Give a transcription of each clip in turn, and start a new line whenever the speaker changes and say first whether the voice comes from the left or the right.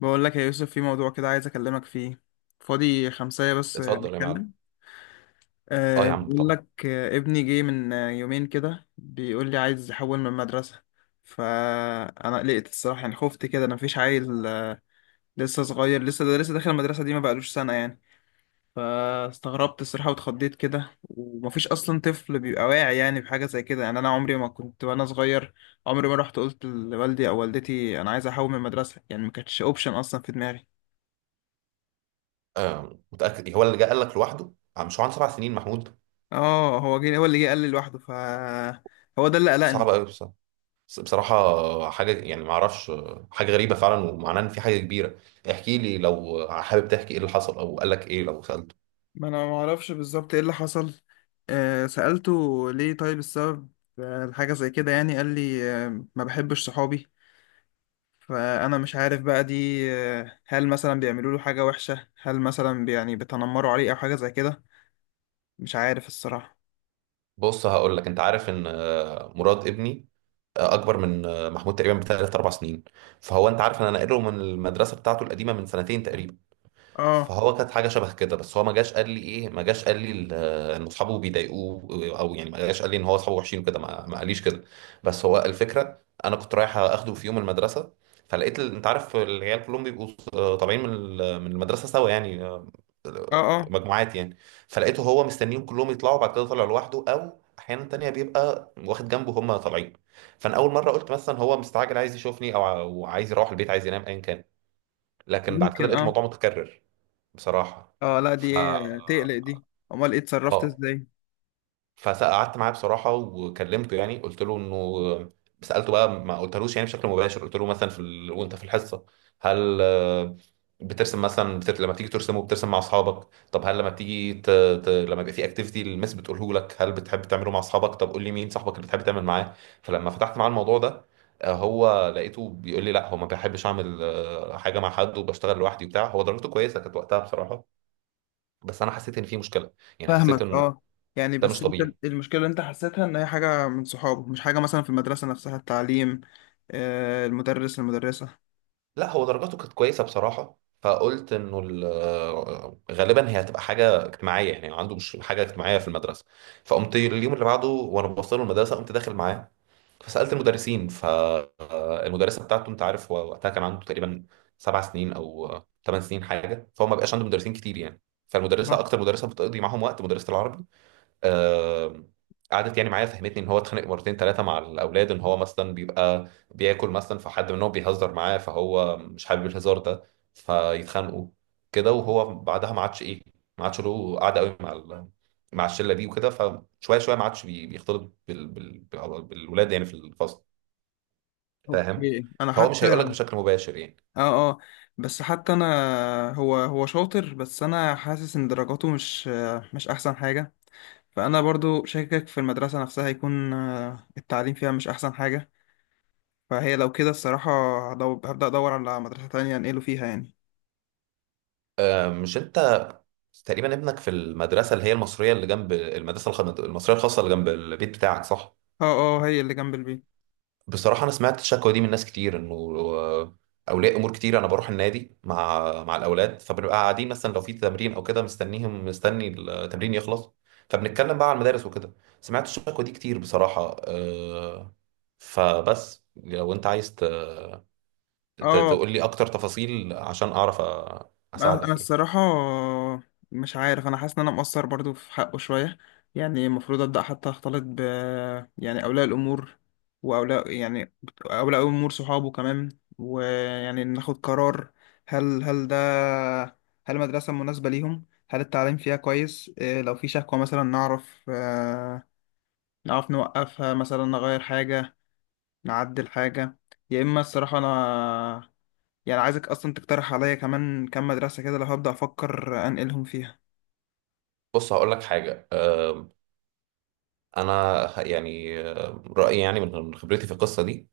left: بقول لك يا يوسف، في موضوع كده عايز اكلمك فيه. فاضي خمسة بس،
right: اتفضل يا معلم.
left: نتكلم.
right: اه يا عم
left: بقول
right: طبعا.
left: لك، ابني جه من يومين كده، بيقول لي عايز يحول من مدرسة. فانا قلقت الصراحة، يعني خفت كده. انا مفيش عيل لسه صغير، لسه ده لسه داخل المدرسة دي، ما بقالوش سنة يعني. فاستغربت الصراحة واتخضيت كده، ومفيش اصلا طفل بيبقى واعي يعني بحاجة زي كده. يعني انا عمري ما كنت وانا صغير، عمري ما رحت قلت لوالدي او والدتي انا عايز احول من مدرسة. يعني ما كانتش اوبشن اصلا في دماغي.
right: آه متاكد إيه؟ هو اللي جه قال لك لوحده، مش هو عنده 7 سنين محمود؟
left: اه، هو اللي جه قال لي لوحده. هو ده اللي
right: صعب
left: قلقني.
right: قوي بصراحه. بصراحه حاجه يعني ما اعرفش، حاجه غريبه فعلا ومعناه ان في حاجه كبيره. احكي لي لو حابب تحكي ايه اللي حصل او قال لك ايه لو سالته.
left: ما انا ما اعرفش بالظبط ايه اللي حصل. سألته ليه طيب السبب، الحاجة زي كده، يعني قال لي ما بحبش صحابي. فانا مش عارف بقى دي، هل مثلا بيعملوا له حاجة وحشة، هل مثلا يعني بيتنمروا عليه او حاجة زي كده. مش عارف الصراحة.
right: بص هقول لك، انت عارف ان مراد ابني اكبر من محمود تقريبا بثلاث اربع سنين. فهو انت عارف ان انا ناقله من المدرسه بتاعته القديمه من سنتين تقريبا.
left: اه،
right: فهو كانت حاجه شبه كده، بس هو ما جاش قال لي ايه، ما جاش قال لي ان اصحابه بيضايقوه، او يعني ما جاش قال لي ان هو اصحابه وحشين وكده ما قاليش كده. بس هو الفكره انا كنت رايح اخده في يوم المدرسه، فلقيت انت عارف العيال كلهم بيبقوا طالعين من المدرسه سوا يعني،
left: اه، اه،
right: مجموعات يعني. فلقيته هو مستنيهم كلهم يطلعوا بعد كده، طالع لوحده، او احيانا تانية بيبقى واخد جنبه هم طالعين. فانا اول مره قلت مثلا هو مستعجل عايز يشوفني، أو عايز يروح البيت، عايز ينام، ايا كان. لكن بعد كده
left: ممكن،
right: لقيت
left: اه.
right: الموضوع متكرر بصراحة.
left: اه، لا
right: ف
left: دي تقلق دي. امال ايه، اتصرفت
right: اه
left: ازاي؟
right: فقعدت معاه بصراحة وكلمته يعني، قلت له انه، سألته بقى ما قلتلوش يعني بشكل مباشر، قلت له مثلا وانت في الحصة هل بترسم مثلا، لما بتيجي ترسم وبترسم مع اصحابك؟ طب هل لما بتيجي لما يبقى في اكتيفيتي المس بتقوله لك هل بتحب تعمله مع اصحابك؟ طب قول لي مين صاحبك اللي بتحب تعمل معاه؟ فلما فتحت معاه الموضوع ده، هو لقيته بيقول لي لا هو ما بيحبش اعمل حاجه مع حد، وبشتغل لوحدي وبتاع. هو درجته كويسه كانت وقتها بصراحه، بس انا حسيت ان في مشكله، يعني حسيت
left: فاهمك.
right: انه
left: اه، يعني
right: ده مش
left: بس انت،
right: طبيعي.
left: المشكله اللي انت حسيتها ان هي حاجه من صحابه، مش حاجه مثلا في المدرسه نفسها، التعليم، المدرسه،
right: لا هو درجاته كانت كويسه بصراحه، فقلت انه غالبا هي هتبقى حاجه اجتماعيه يعني، عنده مش حاجه اجتماعيه في المدرسه. فقمت اليوم اللي بعده وانا بوصله المدرسه قمت داخل معاه، فسالت المدرسين فالمدرسه بتاعته. انت عارف هو وقتها كان عنده تقريبا 7 سنين او 8 سنين حاجه، فهو ما بقاش عنده مدرسين كتير يعني. فالمدرسه
left: آه،
right: اكتر مدرسه بتقضي معاهم وقت مدرسه العربي. آه، قعدت يعني معايا، فهمتني ان هو اتخانق مرتين ثلاثه مع الاولاد، ان هو مثلا بيبقى بياكل مثلا فحد منهم بيهزر معاه، فهو مش حابب الهزار ده فيتخانقوا كده. وهو بعدها ما عادش ايه، ما عادش له قعده قوي مع الشله دي وكده. فشويه شويه ما عادش بيختلط بالولاد يعني في الفصل، فاهم؟
left: اوكي. انا
right: فهو مش هيقول لك
left: حتى،
right: بشكل مباشر يعني.
left: اه، اه، بس حتى انا هو شاطر، بس انا حاسس ان درجاته مش احسن حاجه. فانا برضو شاكك في المدرسه نفسها، يكون التعليم فيها مش احسن حاجه. فهي لو كده الصراحه، هبدا ادور على مدرسه تانية انقله فيها يعني.
right: مش انت تقريبا ابنك في المدرسه اللي هي المصريه اللي جنب المدرسه المصريه الخاصه اللي جنب البيت بتاعك، صح؟
left: اه، اه، هي اللي جنب البيت.
right: بصراحة أنا سمعت الشكوى دي من ناس كتير، إنه آه، أولياء أمور كتير. أنا بروح النادي مع الأولاد فبنبقى قاعدين مثلا لو في تمرين أو كده، مستني التمرين يخلص، فبنتكلم بقى على المدارس وكده. سمعت الشكوى دي كتير بصراحة، آه، فبس لو أنت عايز
left: اه،
right: تقول لي أكتر تفاصيل عشان أعرف
left: أنا
right: أساعدك يعني.
left: الصراحه، مش عارف. انا حاسس ان انا مقصر برضو في حقه شويه، يعني المفروض ابدا حتى اختلط يعني اولياء الامور، يعني اولياء الامور صحابه كمان، ويعني ناخد قرار، هل ده، هل المدرسه مناسبه ليهم، هل التعليم فيها كويس، إيه لو في شكوى مثلا نعرف نعرف نوقفها، مثلا نغير حاجه، نعدل حاجه، يا اما الصراحه انا، يعني عايزك اصلا تقترح عليا كمان كام مدرسة كده، لو هبدأ افكر انقلهم فيها.
right: بص هقول لك حاجة، أنا يعني رأيي يعني من خبرتي في القصة دي،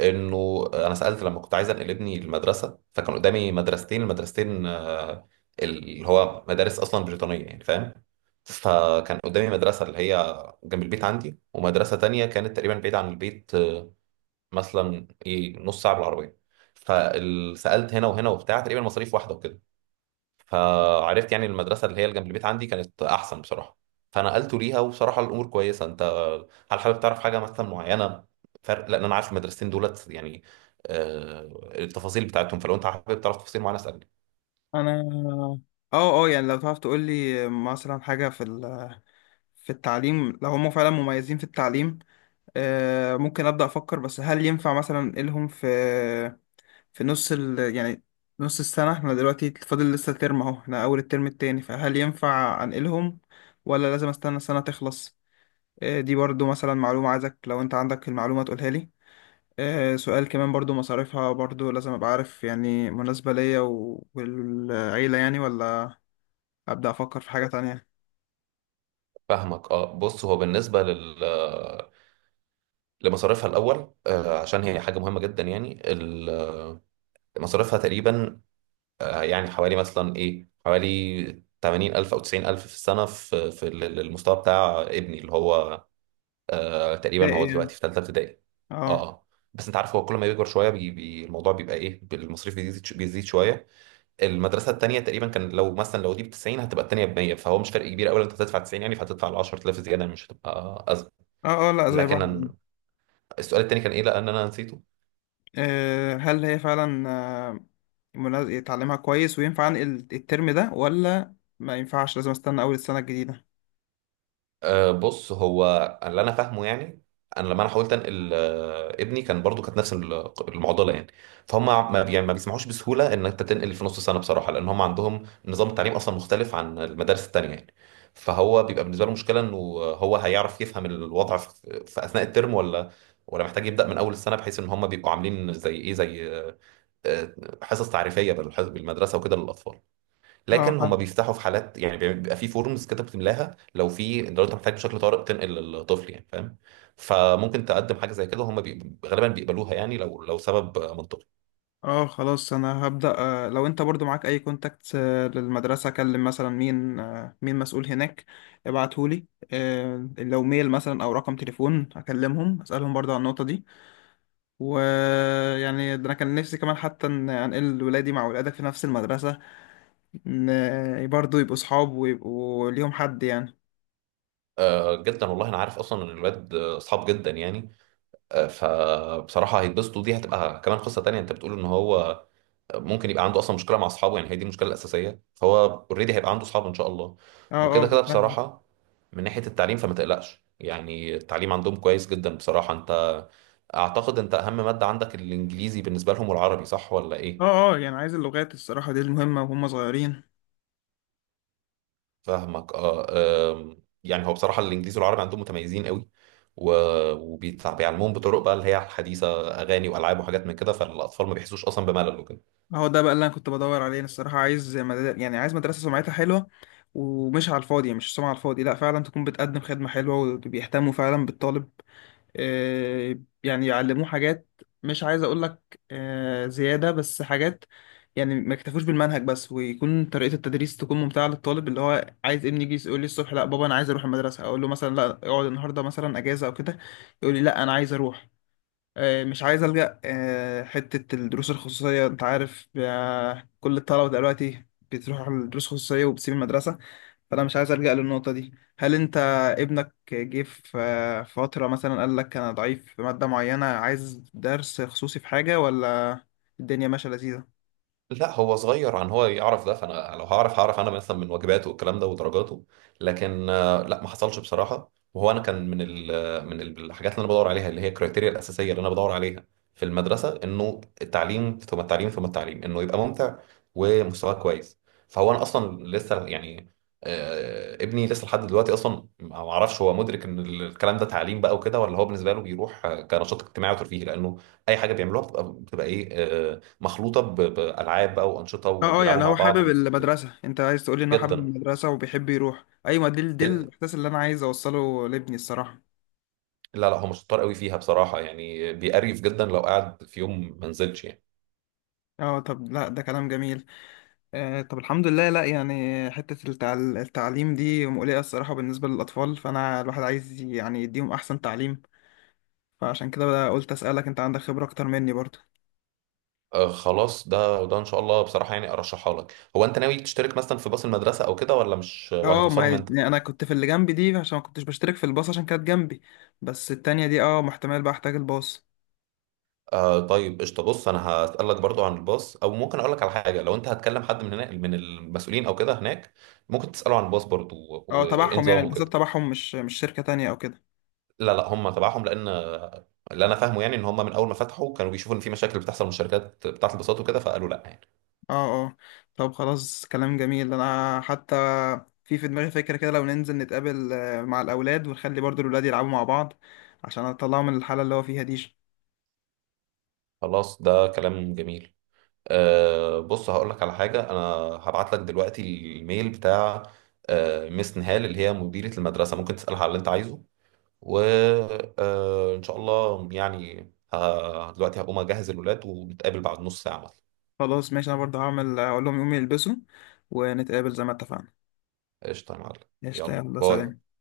right: انه انا سالت لما كنت عايز انقل ابني المدرسه، فكان قدامي مدرستين. المدرستين آه، اللي هو مدارس اصلا بريطانيه يعني، فاهم؟ فكان قدامي مدرسه اللي هي جنب البيت عندي، ومدرسه تانية كانت تقريبا بعيد عن البيت، مثلا ايه نص ساعه بالعربيه. فسالت هنا وهنا وبتاع، تقريبا مصاريف واحده وكده. فعرفت يعني المدرسة اللي هي اللي جنب البيت عندي كانت أحسن بصراحة، فنقلته ليها، وبصراحة الأمور كويسة. أنت هل حابب تعرف حاجة مثلا معينة؟ فرق، لأن أنا عارف المدرستين دولت يعني، آه، التفاصيل بتاعتهم، فلو أنت حابب تعرف تفاصيل معينة اسألني.
left: انا، اه، اه، يعني لو تعرف تقول لي مثلا حاجة في التعليم، لو هم فعلا مميزين في التعليم ممكن ابدأ افكر. بس هل ينفع مثلا انقلهم في يعني نص السنة؟ احنا دلوقتي فاضل لسه ترم اهو، احنا اول الترم التاني، فهل ينفع انقلهم ولا لازم استنى السنة تخلص؟ دي برضو مثلا معلومة عايزك لو انت عندك المعلومة تقولها لي. سؤال كمان برضو، مصاريفها برضو لازم ابقى عارف، يعني مناسبة ليا والعيلة يعني، ولا ابدا افكر في حاجة تانية.
right: فاهمك. أه بص، هو بالنسبة لمصاريفها الأول، عشان هي حاجة مهمة جدا يعني. مصاريفها تقريبا، يعني حوالي مثلا إيه، حوالي 80,000 أو 90,000 في السنة، في المستوى بتاع ابني اللي هو
left: ده
right: تقريبا هو
left: ايه
right: دلوقتي
left: يعني؟
right: في ثالثه ابتدائي. اه
left: اه،
right: اه. بس انت عارف هو كل ما بيكبر شويه بي بي الموضوع بيبقى ايه، المصاريف بيزيد بيزيد شويه. المدرسه الثانيه تقريبا كان، لو مثلا دي ب 90، هتبقى الثانيه ب 100، فهو مش فرق كبير قوي، انت هتدفع 90 يعني، فهتدفع ال 10,000 زياده مش هتبقى ازمه.
left: اه، اه، لا زي
right: لكن
left: بعض.
right: السؤال الثاني كان ايه لان انا نسيته؟
left: هل هي فعلا يتعلمها كويس، وينفع انقل الترم ده ولا ما ينفعش لازم استنى اول السنة الجديدة؟
right: بص، هو اللي انا فاهمه يعني، انا لما حاولت انقل ابني، كان برضو كانت نفس المعضله يعني، فهم ما بي- يعني ما بيسمحوش بسهوله ان انت تنقل في نص سنه بصراحه، لان هم عندهم نظام التعليم اصلا مختلف عن المدارس التانيه يعني. فهو بيبقى بالنسبه له مشكله، انه هو هيعرف يفهم الوضع في اثناء الترم، ولا محتاج يبدا من اول السنه، بحيث ان هم بيبقوا عاملين زي ايه، زي آه، حصص تعريفيه بالمدرسه وكده للاطفال. لكن هم
left: اه،
right: بيفتحوا في حالات يعني، بيبقى في فورمز كده بتملاها، لو انت محتاج بشكل طارئ تنقل للطفل، يعني فاهم. فممكن تقدم حاجه زي كده هم غالبا بيقبلوها يعني، لو سبب منطقي.
left: اه، خلاص انا هبدأ. لو انت برضو معاك اي كونتاكت للمدرسة، اكلم مثلا مين، مين مسؤول هناك، ابعتهولي. لو ميل مثلا او رقم تليفون اكلمهم اسألهم برضو عن النقطة دي. ويعني ده انا كان نفسي كمان حتى ان انقل ولادي مع ولادك في نفس المدرسة، ان برضو يبقوا صحاب ويبقوا ليهم حد يعني.
right: جدا والله، انا عارف اصلا ان الولاد اصحاب جدا يعني. فبصراحه هيتبسطوا. دي هتبقى كمان قصه تانية، انت بتقول ان هو ممكن يبقى عنده اصلا مشكله مع اصحابه، يعني هي دي المشكله الاساسيه، فهو اوريدي هيبقى عنده اصحاب ان شاء الله.
left: اه،
right: وكده
left: اه،
right: كده
left: فاهم.
right: بصراحه، من ناحيه التعليم فما تقلقش يعني، التعليم عندهم كويس جدا بصراحه. انت اعتقد انت اهم مادة عندك الانجليزي بالنسبة لهم والعربي، صح ولا
left: اه،
right: ايه؟
left: اه، يعني عايز اللغات الصراحة، دي المهمة وهم صغيرين.
right: فاهمك. اه آم، يعني هو بصراحة الانجليزي والعربي عندهم متميزين قوي، وبيعلموهم بطرق بقى اللي هي الحديثة، اغاني والعاب وحاجات من كده، فالاطفال ما بيحسوش اصلا بملل وكده.
left: هو ده بقى اللي انا كنت بدور عليه. انا الصراحه عايز يعني عايز مدرسه سمعتها حلوه، ومش على الفاضي، مش سمعه على الفاضي، لا فعلا تكون بتقدم خدمه حلوه وبيهتموا فعلا بالطالب. يعني يعلموه حاجات، مش عايز اقول لك زياده، بس حاجات يعني ما يكتفوش بالمنهج بس، ويكون طريقه التدريس تكون ممتعه للطالب. اللي هو عايز ابني يجي يقول لي الصبح لا بابا انا عايز اروح المدرسه، اقول له مثلا لا اقعد النهارده مثلا اجازه او كده، يقول لي لا انا عايز اروح. مش عايز ألجأ حتة الدروس الخصوصية. أنت عارف كل الطلبة دلوقتي بتروح على الدروس الخصوصية وبتسيب المدرسة. فأنا مش عايز ألجأ للنقطة دي. هل أنت ابنك جه في فترة مثلا قال لك أنا ضعيف في مادة معينة عايز درس خصوصي في حاجة، ولا الدنيا ماشية لذيذة؟
right: لا هو صغير عن هو يعرف ده، فانا لو هعرف هعرف انا مثلا من واجباته والكلام ده ودرجاته. لكن لا ما حصلش بصراحه. وهو انا كان من الحاجات اللي انا بدور عليها، اللي هي الكريتيريا الاساسيه اللي انا بدور عليها في المدرسه، انه التعليم ثم التعليم ثم التعليم، انه يبقى ممتع ومستواه كويس. فهو انا اصلا لسه يعني، ابني لسه لحد دلوقتي اصلا ما اعرفش هو مدرك ان الكلام ده تعليم بقى وكده، ولا هو بالنسبه له بيروح كنشاط اجتماعي وترفيهي، لانه اي حاجه بيعملوها بتبقى بتبقى ايه آه، مخلوطه بالعاب بقى وانشطه،
left: اه، اه،
right: وبيلعبوا
left: يعني
right: مع
left: هو
right: بعض
left: حابب
right: وكده.
left: المدرسة؟ انت عايز تقولي ان هو حابب
right: جدا،
left: المدرسة وبيحب يروح؟ ايوه، دي
right: جدا.
left: الاحساس اللي انا عايز اوصله لابني الصراحة.
right: لا لا، هو مش شطار قوي فيها بصراحه يعني، بيقريف جدا لو قعد في يوم ما نزلش يعني.
left: اه، طب لا ده كلام جميل. طب الحمد لله. لا يعني حتة التعليم دي مقلقة الصراحة بالنسبة للأطفال، فأنا الواحد عايز يعني يديهم أحسن تعليم، فعشان كده قلت أسألك، أنت عندك خبرة أكتر مني برضه.
right: خلاص، ده ان شاء الله بصراحه، يعني ارشحها لك. هو انت ناوي تشترك مثلا في باص المدرسه او كده، ولا مش، ولا
left: اه، ما هي-
right: هتوصلهم انت؟
left: يعني أنا كنت في اللي جنبي دي عشان ما كنتش بشترك في الباص، عشان كانت جنبي، بس التانية دي اه، محتمل بقى أحتاج الباص.
right: طيب قشطه. بص انا هسالك برضو عن الباص، او ممكن اقول لك على حاجه، لو انت هتكلم حد من هناك من المسؤولين او كده هناك، ممكن تساله عن الباص برضو
left: اه،
right: وايه
left: تبعهم يعني؟
right: نظامه
left: الباصات
right: كده.
left: تبعهم مش شركة تانية أو كده؟
right: لا لا، هم تبعهم، لان اللي انا فاهمه يعني ان هم من اول ما فتحوا كانوا بيشوفوا ان في مشاكل بتحصل من الشركات بتاعه الباصات وكده، فقالوا لا يعني.
left: اه، اه، طب خلاص كلام جميل. انا حتى في دماغي فكرة كده، لو ننزل نتقابل مع الاولاد، ونخلي برضو الاولاد يلعبوا مع بعض عشان اطلعهم من الحالة اللي هو فيها دي.
right: خلاص ده كلام جميل. بص هقول لك على حاجه، انا هبعت لك دلوقتي الميل بتاع ميس نهال اللي هي مديره المدرسه، ممكن تسالها على اللي انت عايزه. وان شاء الله يعني دلوقتي هقوم اجهز الولاد ونتقابل بعد نص ساعه مثلا.
left: خلاص ماشي، انا برضو هعمل اقول لهم يقوموا يلبسوا، ونتقابل زي ما اتفقنا.
right: قشطه يا معلم.
left: قشطة،
right: يلا
left: يلا
right: باي.
left: سلام.